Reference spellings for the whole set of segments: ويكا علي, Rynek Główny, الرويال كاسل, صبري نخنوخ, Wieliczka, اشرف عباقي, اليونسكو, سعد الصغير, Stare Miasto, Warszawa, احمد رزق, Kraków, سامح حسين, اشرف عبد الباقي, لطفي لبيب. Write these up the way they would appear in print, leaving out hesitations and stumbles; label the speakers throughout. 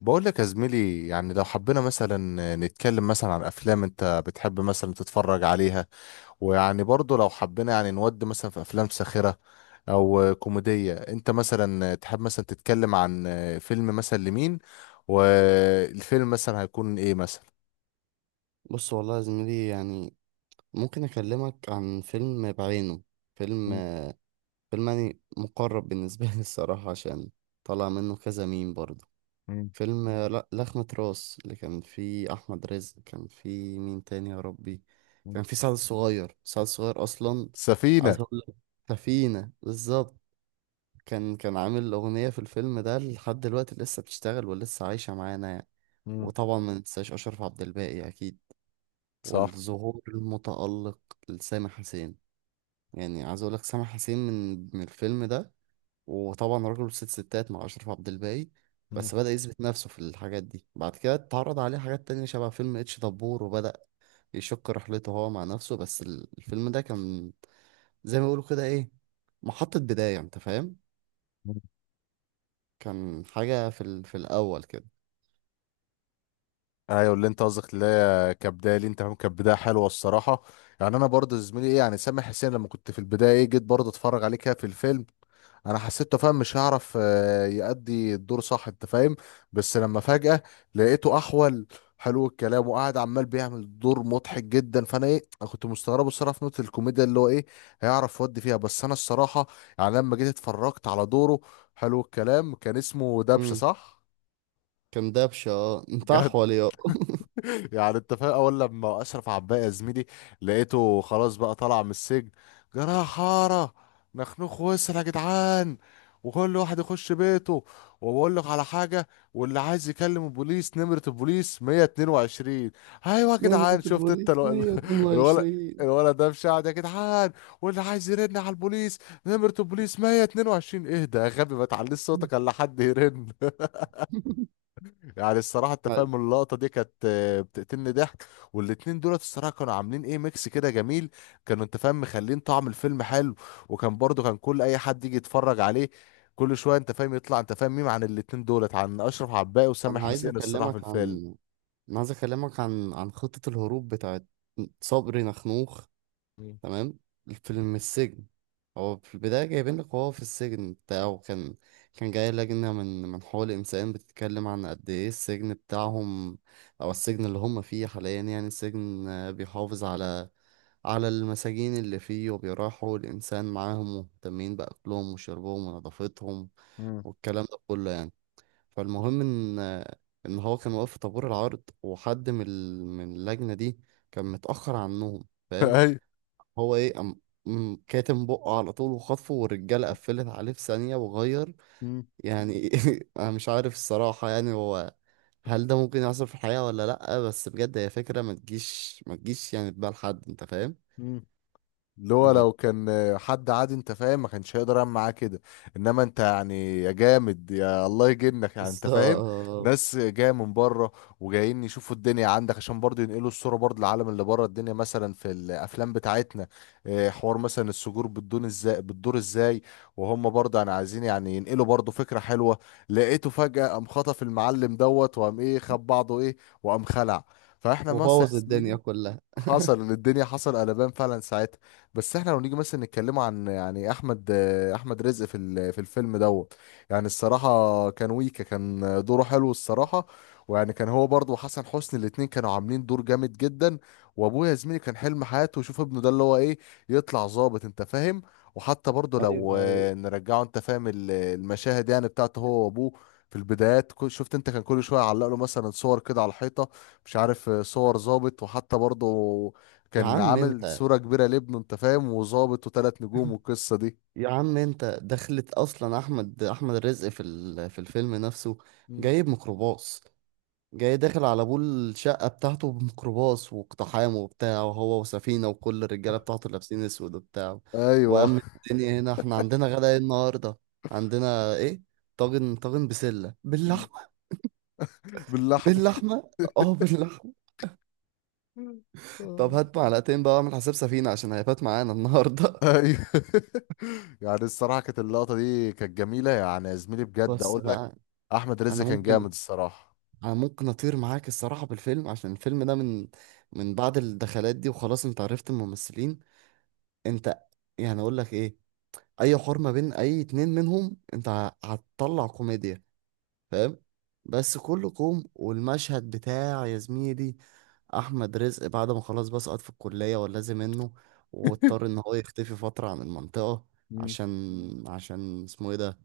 Speaker 1: بقول لك يا زميلي، يعني لو حبينا مثلا نتكلم مثلا عن افلام انت بتحب مثلا تتفرج عليها. ويعني برضو لو حبينا يعني نود مثلا في افلام ساخرة او كوميدية، انت مثلا تحب مثلا تتكلم عن فيلم مثلا لمين؟ والفيلم مثلا هيكون ايه مثلا؟
Speaker 2: بص، والله يا زميلي، يعني ممكن اكلمك عن فيلم بعينه. فيلم
Speaker 1: مم.
Speaker 2: فيلم يعني مقرب بالنسبه لي الصراحه، عشان طلع منه كذا ميم برضه.
Speaker 1: مم.
Speaker 2: فيلم لا لخمة راس، اللي كان فيه احمد رزق. كان فيه مين تاني يا ربي؟
Speaker 1: مم.
Speaker 2: كان فيه سعد الصغير. اصلا
Speaker 1: سفينة.
Speaker 2: عايز اقول لك سفينه بالظبط. كان عامل اغنيه في الفيلم ده، لحد دلوقتي لسه بتشتغل ولسه عايشه معانا يعني.
Speaker 1: مم.
Speaker 2: وطبعا ما ننساش اشرف عبد الباقي اكيد.
Speaker 1: صح.
Speaker 2: والظهور المتألق لسامح حسين، يعني عايز اقول لك سامح حسين من الفيلم ده. وطبعا راجل ست ستات مع اشرف عبد الباقي، بس بدأ يثبت نفسه في الحاجات دي. بعد كده اتعرض عليه حاجات تانية شبه فيلم اتش دبور، وبدأ يشق رحلته هو مع نفسه. بس الفيلم ده كان زي ما بيقولوا كده ايه، محطة بداية، انت فاهم. كان حاجة في الأول كده.
Speaker 1: ايوه، اللي انت قصدك اللي هي كبدايه لي انت فاهم، كانت بدايه حلوه الصراحه. يعني انا برضه زميلي ايه، يعني سامح حسين لما كنت في البدايه ايه جيت برضه اتفرج عليه كده في الفيلم، انا حسيته فاهم مش هيعرف يأدي الدور صح انت فاهم. بس لما فجأة لقيته احول حلو الكلام وقاعد عمال بيعمل دور مضحك جدا، فانا ايه أنا كنت مستغربه الصراحه في نقطه الكوميديا اللي هو ايه هيعرف يودي فيها. بس انا الصراحه يعني لما جيت اتفرجت على دوره حلو الكلام. كان اسمه دبشه
Speaker 2: امم،
Speaker 1: صح؟
Speaker 2: كان دبشة. اه انت
Speaker 1: جدع.
Speaker 2: أحول يا...
Speaker 1: يعني انت فاهم، اول لما اشرف عباقي يا زميلي لقيته خلاص بقى طالع من السجن، جراح حاره نخنوخ وسر يا جدعان وكل واحد يخش بيته، وبقول لك على حاجه، واللي عايز يكلم البوليس نمره البوليس 122. ايوه يا
Speaker 2: نمرة
Speaker 1: جدعان، شفت انت
Speaker 2: البوليس
Speaker 1: الولد.
Speaker 2: 122.
Speaker 1: الولد ده مشاعر يا جدعان، واللي عايز يرن على البوليس نمرة البوليس 122، ايه ده يا غبي ما تعليش صوتك الا حد يرن. يعني الصراحة انت فاهم اللقطة دي كانت بتقتلني ضحك. والاتنين دولت الصراحة كانوا عاملين ايه ميكس كده جميل، كانوا انت فاهم مخلين طعم الفيلم حلو. وكان برضو كل اي حد يجي يتفرج عليه كل شوية انت فاهم يطلع انت فاهم ميم عن الاتنين دولت، عن اشرف عباقي وسامح
Speaker 2: انا عايز
Speaker 1: حسين الصراحة في
Speaker 2: اكلمك
Speaker 1: الفيلم.
Speaker 2: عن انا عايز اكلمك عن عن خطة الهروب بتاعت صبري نخنوخ.
Speaker 1: مم.
Speaker 2: تمام. الفيلم السجن، هو في البداية جايبين لك وهو في السجن بتاعه. كان جاي لجنة من حقوق الإنسان بتتكلم عن قد إيه السجن بتاعهم، أو السجن اللي هم فيه حاليا، يعني السجن آه، بيحافظ على المساجين اللي فيه، وبيراعي حقوق الإنسان معاهم، ومهتمين بأكلهم وشربهم ونظافتهم،
Speaker 1: مم.
Speaker 2: والكلام ده كله يعني. فالمهم ان هو كان واقف في طابور العرض، وحد من اللجنه دي كان متاخر عنهم، فاهم.
Speaker 1: ايوه.
Speaker 2: هو ايه أم أم كاتم بقه على طول وخطفه، والرجاله قفلت عليه في ثانيه وغير،
Speaker 1: مم.
Speaker 2: يعني. انا مش عارف الصراحه، يعني هو، هل ده ممكن يحصل في الحقيقه ولا لا؟ بس بجد هي فكره ما تجيش يعني في بال حد، انت فاهم.
Speaker 1: مم. اللي هو
Speaker 2: هت-
Speaker 1: لو كان حد عادي انت فاهم ما كانش هيقدر يعمل معاه كده، انما انت يعني يا جامد يا الله يجنك يعني انت فاهم.
Speaker 2: بالظبط،
Speaker 1: ناس جايه من بره وجايين يشوفوا الدنيا عندك عشان برضه ينقلوا الصوره برضه للعالم اللي بره، الدنيا مثلا في الافلام بتاعتنا اه، حوار مثلا السجور بتدور ازاي بتدور ازاي، وهم برضه يعني عايزين يعني ينقلوا برضه فكره حلوه. لقيته فجاه قام خطف المعلم دوت وقام ايه خد بعضه ايه وقام خلع، فاحنا مثلا يا
Speaker 2: وبوظ الدنيا
Speaker 1: زميلي
Speaker 2: كلها.
Speaker 1: حصل إن الدنيا حصل قلبان فعلا ساعتها. بس احنا لو نيجي مثلا نتكلم عن يعني احمد رزق في في الفيلم دوت، يعني الصراحه كان ويكا كان دوره حلو الصراحه. ويعني كان هو برضه وحسن حسني الاتنين كانوا عاملين دور جامد جدا. وابويا يا زميلي كان حلم حياته يشوف ابنه ده اللي هو ايه يطلع ظابط انت فاهم. وحتى برضه
Speaker 2: ايوه
Speaker 1: لو
Speaker 2: ايوه.
Speaker 1: نرجعه انت فاهم المشاهد يعني بتاعته هو وابوه، في البدايات شفت انت كان كل شويه يعلق له مثلا صور كده على الحيطه، مش عارف صور ظابط. وحتى برضه
Speaker 2: يا
Speaker 1: كان
Speaker 2: عم
Speaker 1: عامل
Speaker 2: انت
Speaker 1: صورة كبيرة لابنه انت فاهم وظابط وثلاث نجوم والقصة دي.
Speaker 2: يا عم انت دخلت اصلا احمد الرزق في الفيلم نفسه.
Speaker 1: مم.
Speaker 2: جايب ميكروباص، جاي داخل على ابو الشقه بتاعته بميكروباص، واقتحام وبتاع، وهو وسفينه وكل الرجاله بتاعته لابسين اسود وبتاع.
Speaker 1: ايوه.
Speaker 2: وامن الدنيا! هنا احنا عندنا غدا ايه النهارده؟ عندنا ايه؟ طاجن بسله
Speaker 1: مم.
Speaker 2: باللحمه.
Speaker 1: باللحمة.
Speaker 2: باللحمه، اه باللحمه. طب
Speaker 1: آه.
Speaker 2: هات معلقتين بقى، اعمل حساب سفينه عشان هيفات معانا النهارده.
Speaker 1: ايوه. يعني الصراحة كانت اللقطة دي كانت جميلة يعني يا زميلي، بجد
Speaker 2: بس
Speaker 1: اقول لك
Speaker 2: بقى.
Speaker 1: احمد رزق
Speaker 2: انا
Speaker 1: كان جامد
Speaker 2: ممكن
Speaker 1: الصراحة.
Speaker 2: انا ممكن اطير معاك الصراحه بالفيلم، عشان الفيلم ده من بعد الدخلات دي، وخلاص انت عرفت الممثلين. انت، يعني اقول لك ايه، اي حوار ما بين اي اتنين منهم انت هتطلع كوميديا، فاهم. بس كله كوم، والمشهد بتاع يا زميلي احمد رزق بعد ما خلاص بقى سقط في الكليه ولازم منه، واضطر ان هو يختفي فتره عن المنطقه،
Speaker 1: مم.
Speaker 2: عشان اسمه ايه ده،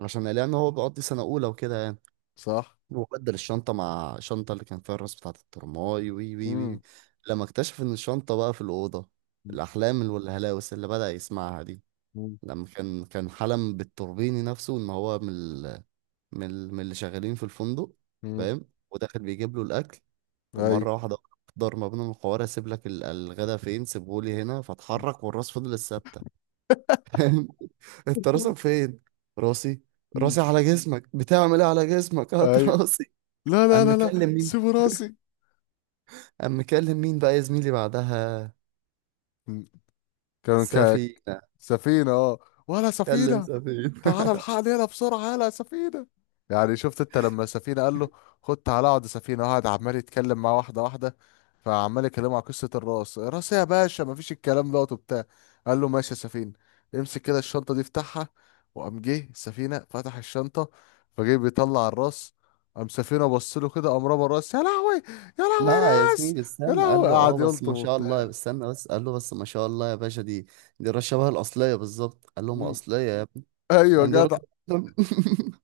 Speaker 2: عشان قال يعني ان هو بيقضي سنه اولى وكده يعني.
Speaker 1: صح.
Speaker 2: وبدل الشنطة مع الشنطة اللي كان فيها الراس بتاعة الترماي، وي وي
Speaker 1: امم.
Speaker 2: وي. لما اكتشف إن الشنطة بقى في الأوضة، الأحلام والهلاوس اللي بدأ يسمعها دي.
Speaker 1: مم.
Speaker 2: لما كان حلم بالتوربيني نفسه إن هو من اللي شغالين في الفندق،
Speaker 1: امم.
Speaker 2: فاهم، وداخل بيجيب له الأكل.
Speaker 1: ايوه.
Speaker 2: ومرة واحدة ضرب ما بينهم الحوار: أسيب لك الغدا فين؟ سيبهولي هنا. فاتحرك والراس فضلت ثابتة، فاهم. أنت راسك فين؟ راسي.
Speaker 1: مم.
Speaker 2: راسي على جسمك، بتعمل إيه على جسمك؟ هات
Speaker 1: ايوه،
Speaker 2: راسي.
Speaker 1: لا لا
Speaker 2: قام
Speaker 1: لا لا
Speaker 2: مكلم مين
Speaker 1: سيبوا راسي.
Speaker 2: قام مكلم مين بقى يا زميلي بعدها؟
Speaker 1: مم. كان.
Speaker 2: سفينة.
Speaker 1: سفينة اه. ولا
Speaker 2: كلم
Speaker 1: سفينة.
Speaker 2: سفينة.
Speaker 1: تعال الحقني هنا بسرعة يلا يا سفينة. يعني شفت انت لما سفينة قال له خد تعالى اقعد يا سفينة، قعد عمال يتكلم معاه واحدة واحدة، فعمال يكلمه على قصة الراس، راس إيه يا باشا مفيش، الكلام دوت وبتاع. قال له ماشي يا سفينة امسك كده الشنطة دي افتحها، وقام جه السفينة فتح الشنطة فجه بيطلع الراس. قام سفينة بص له كده قام رمى الراس، يا لهوي يا لهوي يا
Speaker 2: لا يا
Speaker 1: ناس
Speaker 2: زميلي
Speaker 1: يا
Speaker 2: استنى، قال
Speaker 1: لهوي،
Speaker 2: له
Speaker 1: قعد
Speaker 2: اه بس
Speaker 1: يلطم
Speaker 2: ما شاء الله
Speaker 1: وبتاع.
Speaker 2: استنى بس، قال له بس ما شاء الله يا باشا، دي راس شبه الأصلية بالظبط. قال له ما
Speaker 1: مم.
Speaker 2: أصلية يا ابني،
Speaker 1: ايوه
Speaker 2: يعني دي راس
Speaker 1: جدع.
Speaker 2: بني آدم.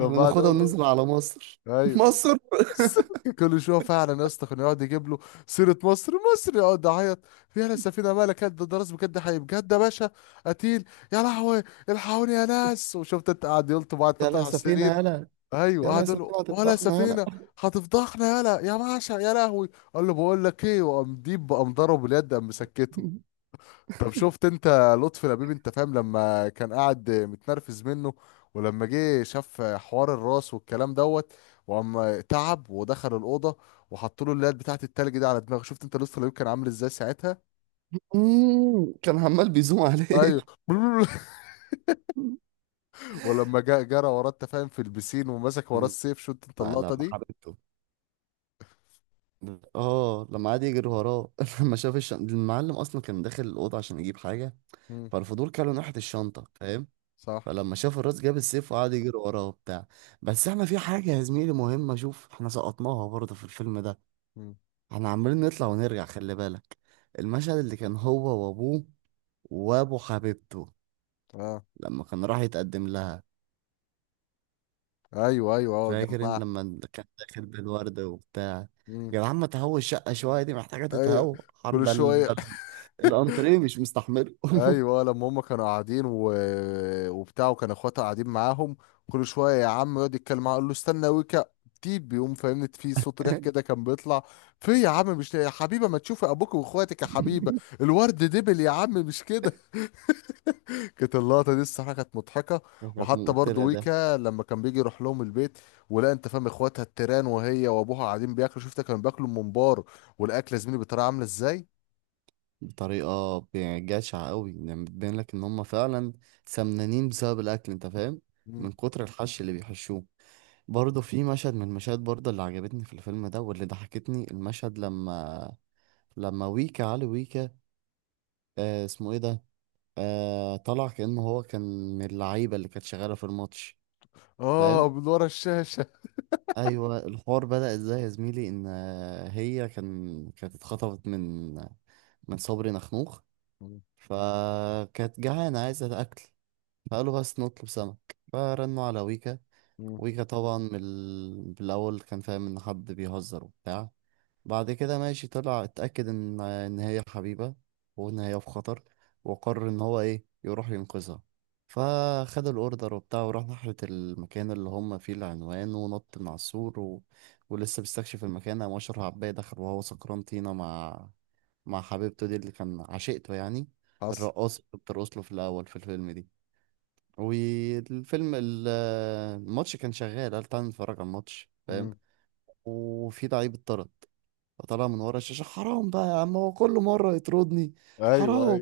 Speaker 2: احنا
Speaker 1: قعد
Speaker 2: ناخدها
Speaker 1: يقول له،
Speaker 2: وننزل على مصر.
Speaker 1: ايوه.
Speaker 2: مصر.
Speaker 1: كل شويه فعلا يا اسطى كان يقعد يجيب له سيره مصر، مصر يقعد يعيط فيها السفينه، مالك قد ده، راس بجد حقيقي بجد يا باشا قتيل، يا لهوي الحقوني يا ناس. وشفت انت قاعد يلطم بعد
Speaker 2: يلا
Speaker 1: تطلع
Speaker 2: يا
Speaker 1: على
Speaker 2: سفينة
Speaker 1: السرير.
Speaker 2: يلا،
Speaker 1: ايوه
Speaker 2: يلا يا
Speaker 1: قعد يقول له
Speaker 2: سفينة
Speaker 1: ولا
Speaker 2: هتفضحنا
Speaker 1: سفينه،
Speaker 2: يلا.
Speaker 1: هتفضحنا يلا يا باشا يا لهوي. قال له بقول لك ايه، وقام ديب قام ضربه باليد قام مسكته. طب شفت انت لطفي لبيب انت فاهم لما كان قاعد متنرفز منه، ولما جه شاف حوار الراس والكلام دوت، وقام تعب ودخل الأوضة وحط له اللات بتاعت التلج دي على دماغه، شفت انت لطفي لبيب كان عامل ازاي ساعتها.
Speaker 2: مم. كان عمال بيزوم عليه.
Speaker 1: ايوه. ولما جاء جرى وراه انت فاهم في البسين ومسك وراه السيف، شفت انت اللقطة
Speaker 2: لما
Speaker 1: دي.
Speaker 2: حبيبته، اه لما قعد يجري وراه. لما شاف المعلم اصلا كان داخل الاوضه عشان يجيب حاجه،
Speaker 1: مم.
Speaker 2: فالفضول كان من ناحية الشنطة، فاهم.
Speaker 1: صح.
Speaker 2: فلما شاف الراس جاب السيف وقعد يجري وراه وبتاع. بس احنا في حاجة يا زميلي مهمة، شوف، احنا سقطناها برضه في الفيلم ده.
Speaker 1: مم.
Speaker 2: احنا عمالين نطلع ونرجع، خلي بالك. المشهد اللي كان هو وابوه وابو حبيبته،
Speaker 1: اه.
Speaker 2: لما كان راح يتقدم لها.
Speaker 1: ايوه ايوه اه
Speaker 2: فاكر انت
Speaker 1: جمع.
Speaker 2: لما كان داخل بالورد وبتاع؟
Speaker 1: مم.
Speaker 2: يا جدعان ما تهوي الشقة شوية، دي محتاجة
Speaker 1: ايوه
Speaker 2: تتهوى.
Speaker 1: كل
Speaker 2: حد ده
Speaker 1: شوية.
Speaker 2: الأنتريه مش مستحمله.
Speaker 1: ايوه لما هم كانوا قاعدين و... وبتاع، وكان اخواتها قاعدين معاهم، كل شويه يا عم يقعد يتكلم معاه يقول له استنى ويكا، تيب بيقوم فاهمني في صوت ريح كده كان بيطلع، في يا عم مش يا حبيبه ما تشوفي ابوك واخواتك يا حبيبه الورد دبل يا عم مش كده. كانت اللقطه دي الصراحه كانت مضحكه.
Speaker 2: كانت
Speaker 1: وحتى برضه
Speaker 2: مقتلة ده،
Speaker 1: ويكا لما كان بيجي يروح لهم البيت، ولا انت فاهم اخواتها التيران وهي وابوها قاعدين بياكلوا، شفت كانوا بياكلوا الممبار والاكله زميلي بتراعي عامله ازاي.
Speaker 2: بطريقة يعني جشعة قوي. يعني بتبين لك ان هم فعلا سمنانين بسبب الاكل، انت فاهم،
Speaker 1: مم.
Speaker 2: من كتر الحش اللي بيحشوه. برضه في مشهد من المشاهد برضه اللي عجبتني في الفيلم ده واللي ضحكتني، المشهد لما ويكا، علي ويكا، آه اسمه ايه ده، آه، طلع كأنه هو كان من اللعيبة اللي كانت شغالة في الماتش،
Speaker 1: اه
Speaker 2: فاهم.
Speaker 1: من ورا الشاشه.
Speaker 2: ايوه، الحوار بدأ ازاي يا زميلي؟ ان آه، هي كانت اتخطفت من صبري نخنوخ،
Speaker 1: مم.
Speaker 2: فكانت جعانة عايزة أكل، فقالوا بس نطلب سمك، فرنوا على ويكا.
Speaker 1: مم.
Speaker 2: ويكا طبعا بالأول كان فاهم إن حد بيهزر وبتاع. بعد كده ماشي، طلع اتأكد إن هي حبيبة، وإن هي في خطر، وقرر إن هو إيه يروح ينقذها. فخد الأوردر وبتاع، وراح ناحية المكان اللي هم فيه العنوان، ونط من على السور ولسه بيستكشف المكان. قام أشرف عباية دخل وهو سكران طينة مع حبيبته دي اللي كان عشيقته يعني،
Speaker 1: حصل.
Speaker 2: الرقاصة اللي بترقص له في الأول في الفيلم دي. والفيلم ال- الماتش كان شغال. قال تعالى نتفرج على الماتش، فاهم.
Speaker 1: مم.
Speaker 2: وفي لعيب اتطرد، فطلع من ورا الشاشة: حرام بقى يا عم، هو كل مرة يطردني،
Speaker 1: ايوه اي.
Speaker 2: حرام.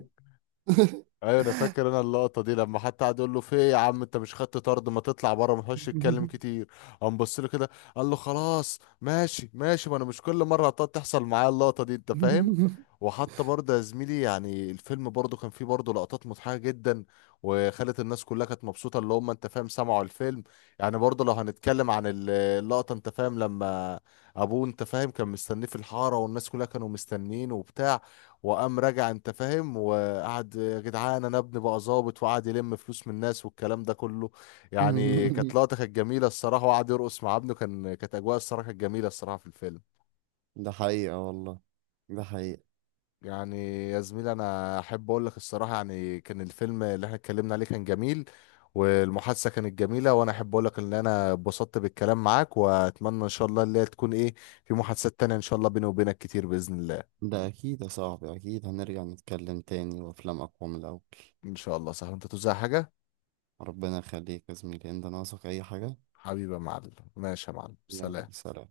Speaker 1: ايوه انا فاكر انا اللقطه دي لما حتى قعد يقول له في ايه يا عم انت مش خدت طرد، ما تطلع بره ما تخش تتكلم كتير، قام بص له كده قال له خلاص ماشي ماشي، ما انا مش كل مره هتقعد تحصل معايا اللقطه دي انت فاهم. وحتى برضه يا زميلي يعني الفيلم برضه كان فيه برضه لقطات مضحكه جدا وخلت الناس كلها كانت مبسوطه اللي هم انت فاهم سمعوا الفيلم. يعني برضه لو هنتكلم عن اللقطه انت فاهم لما ابوه انت فاهم كان مستنيه في الحاره والناس كلها كانوا مستنيين وبتاع، وقام راجع انت فاهم قعد يا جدعان انا ابني بقى ظابط، وقعد يلم فلوس من الناس والكلام ده كله. يعني كانت لقطه كانت جميله الصراحه، وقعد يرقص مع ابنه، كان كانت اجواء الصراحه كانت جميله الصراحه في الفيلم.
Speaker 2: ده حقيقة والله، ده حقيقة.
Speaker 1: يعني يا زميلي انا احب اقول لك الصراحه يعني كان الفيلم اللي احنا اتكلمنا عليه كان جميل، والمحادثه كانت جميله، وانا احب اقول لك ان انا اتبسطت بالكلام معاك واتمنى ان شاء الله اللي هي تكون ايه في محادثات تانية ان شاء الله بيني وبينك كتير باذن الله.
Speaker 2: ده أكيد يا صاحبي، أكيد هنرجع نتكلم تاني، وأفلام أقوى من الأول.
Speaker 1: ان شاء الله صح، انت توزع حاجه.
Speaker 2: ربنا يخليك يا زميلي، أنت ناقصك أي حاجة؟
Speaker 1: حبيبي يا معلم. ماشي يا معلم
Speaker 2: يلا
Speaker 1: سلام.
Speaker 2: سلام.